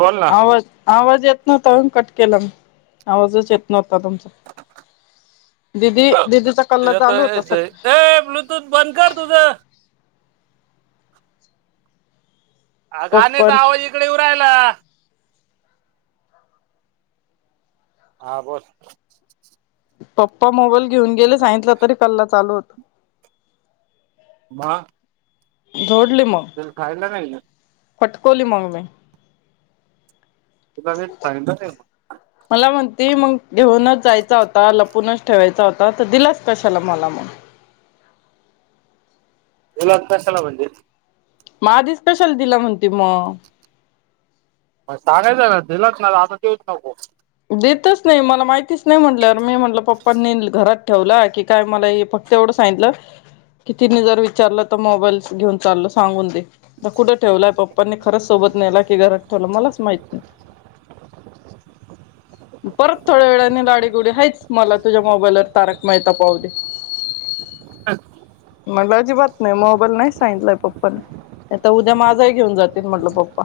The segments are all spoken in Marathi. बोल ना आवाज आवाज येत नव्हता म्हणून कट केला मी आवाजच येत नव्हता तुमचा. दिदी दिदीचा कल्ला चालू होता सकाळ तोंड बंद कर तुझ. हा पप्पा गाण्याचा आवाज इकडे येऊ राहिला. हा बोल. पप्पा मोबाईल घेऊन गेले सांगितलं तरी कल्ला चालू होता. म... झोडली म. तिला खायला नाही का दिलं? फटकोली माग मी. तू काय तिला सांगितलं नाही का? ह [inaudible] मला म्हणती मग घेऊनच जायचा होता लपूनच ठेवायचा होता तर दिलास कशाला मला मग. दिलाच काशाला म्हणजे? म आधीच कशाला दिला म्हणती म. म सांगायचं ना दिलाच नाही आता देऊच नको. देतच नाही मला माहितीच नाही म्हटलं मी म्हटलं पप्पनी घरात ठेवला की काय मला हे फक्त एवढं सांगितलं कितीने जर विचारलं तर मोबाईल घेऊन चालो सांगून दे. कुठं ठेवलंय पप्पांनी खरंच सोबत नेला की घरात ठेवलं मलाच माहित नाही. परत थोड्या वेळाने लाडीगुडी हायच मला तुझ्या मोबाईलवर तारक मेहेता पाहुदे. म्हटलं अजिबात नाही मोबाईल नाही सांगितलाय पप्पा न. आता उद्या माझाही घेऊन जातील म्हटलं पप्पा.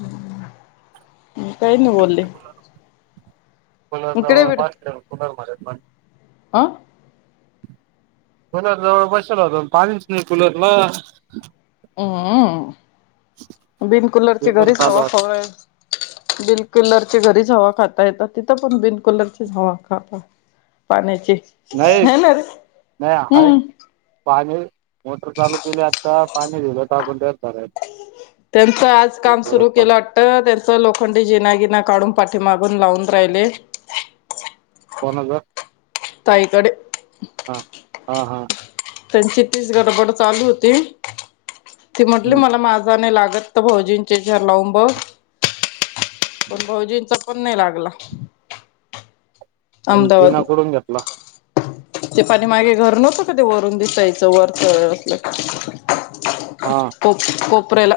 हम् [inaudible] काही नाही बोलली. कुलर ये जवळ भात ठेव कुलर मध्ये पाणी हं. कुलर जवळ बसेल होतो पाणीच नाही कुलरला. हम्म, हम्म बिनकुलरची एकदम घरीच चालू हवा आहे. खाऊ राहिले बिल कुलर घरीच हवा खाता येतात तिथं पण बिल कुलरचीच हवा खा आता. पाण्याची नाही हायनरे नाही आहे हम्म. पाणी मोटर चालू केली आता पाणी दिलं टाकून दिलं त्यात भरायल त्यांचं आज काम सुरू केलं वाट त्यांच लोखंडी जिनागिना काढून पाठी मागून लावून राहिले. कोनाचा ताईकडे हां हां हां. त्यांची तीच गडबड चालू होती ती म्हटली हम्म. मला माझा नाही लागत. भोजींच्या याच्यावर लावून बघ. पण भाऊजींचा पण नाही लागला. आणि जिना अहमदाबादला कुठून घेतला? ते पाठी मागे घर नव्हतं का ते? ते वरून दिसायचं वरचं हा कोप, कोपऱ्याला.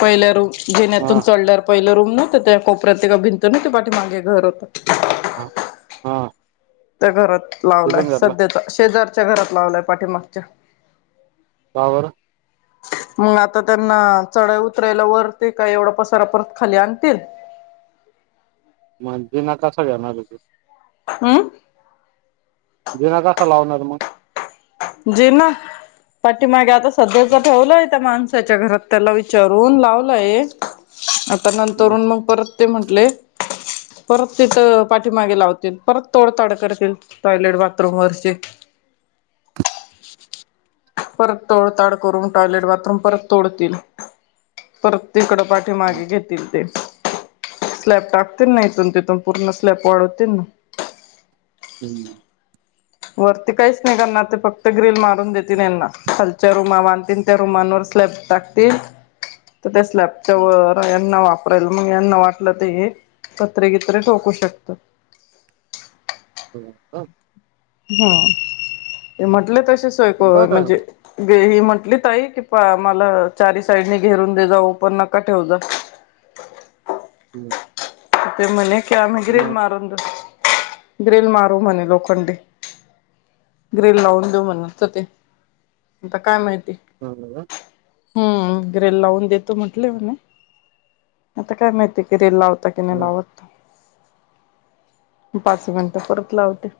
पहिली रूम हा जिन्यातून हा चढल्यावर, पहिली रूम नव्हती त्या कोपऱ्यात एका भिंत नाही का ते पाठी मागे घर होतं. हां, हां. त्या घरात लावलायं सध्याचा शेजारच्या घरात लावलायं पाठीमागच्या. का बर. [inaudible] मग आता त्यांना चढाई उतरायला वर ते काय, एवढा पसारा परत खाली आणतील. मग जिना कसा घेणार आहे ते. अम्म जिना कसा लावणार मग? जिना, पाठीमागे आता सध्यातर ठेवला आहे त्या माणसाच्या घरात. त्याला विचारून लावलाय. आता हम्म नंतरून मग, परत ते म्हटले परत तिथ, पाठीमागे लावतील. परत तोडताड करतील. टॉयलेट-बाथरूम वरचे. परत तोडताड करून, टॉयलेट-बाथरूम परत तोडतील. परत तिकड पाठी हम्म मागे घेतील ते. स्लॅब टाकतील ना इथून-तिथून. पूर्ण स्लॅब वाढवतील ना. हम्म वरती काहीच नाही करणार ते. फक्त ग्रिल मारून देतील ह्यांना. खालच्या रूमा बांधतील. त्या रुमांवर स्लॅब टाकतील. तर त्या स्लॅब तोवर यांना वापरायला. मग यांना वाटल तर ते हे पत्रेगित्रे ठोकू शकतात. [unintelligible] हम्म ते म्हटले तसे सोय करू बरं म्हणजे गे ही म्हंटली ताई कि, मला चारी साईडनी घेरून दे जा. ओपण नको ठेवू जा. हम्म ते म्हणे की, आम्ही ग्रिल मारून देऊ. ग्रिल मारू म्हणे लोखंडी. ग्रिल लावून देऊ म्हणत होते, आता काय माहिती. [unintelligible] हम्म. ग्रिल लावून देतो, म्हटले म्हणे. आता काय माहिती ग्रिल लावताय नाही मग लावत, पाच मिनिट परत लावते.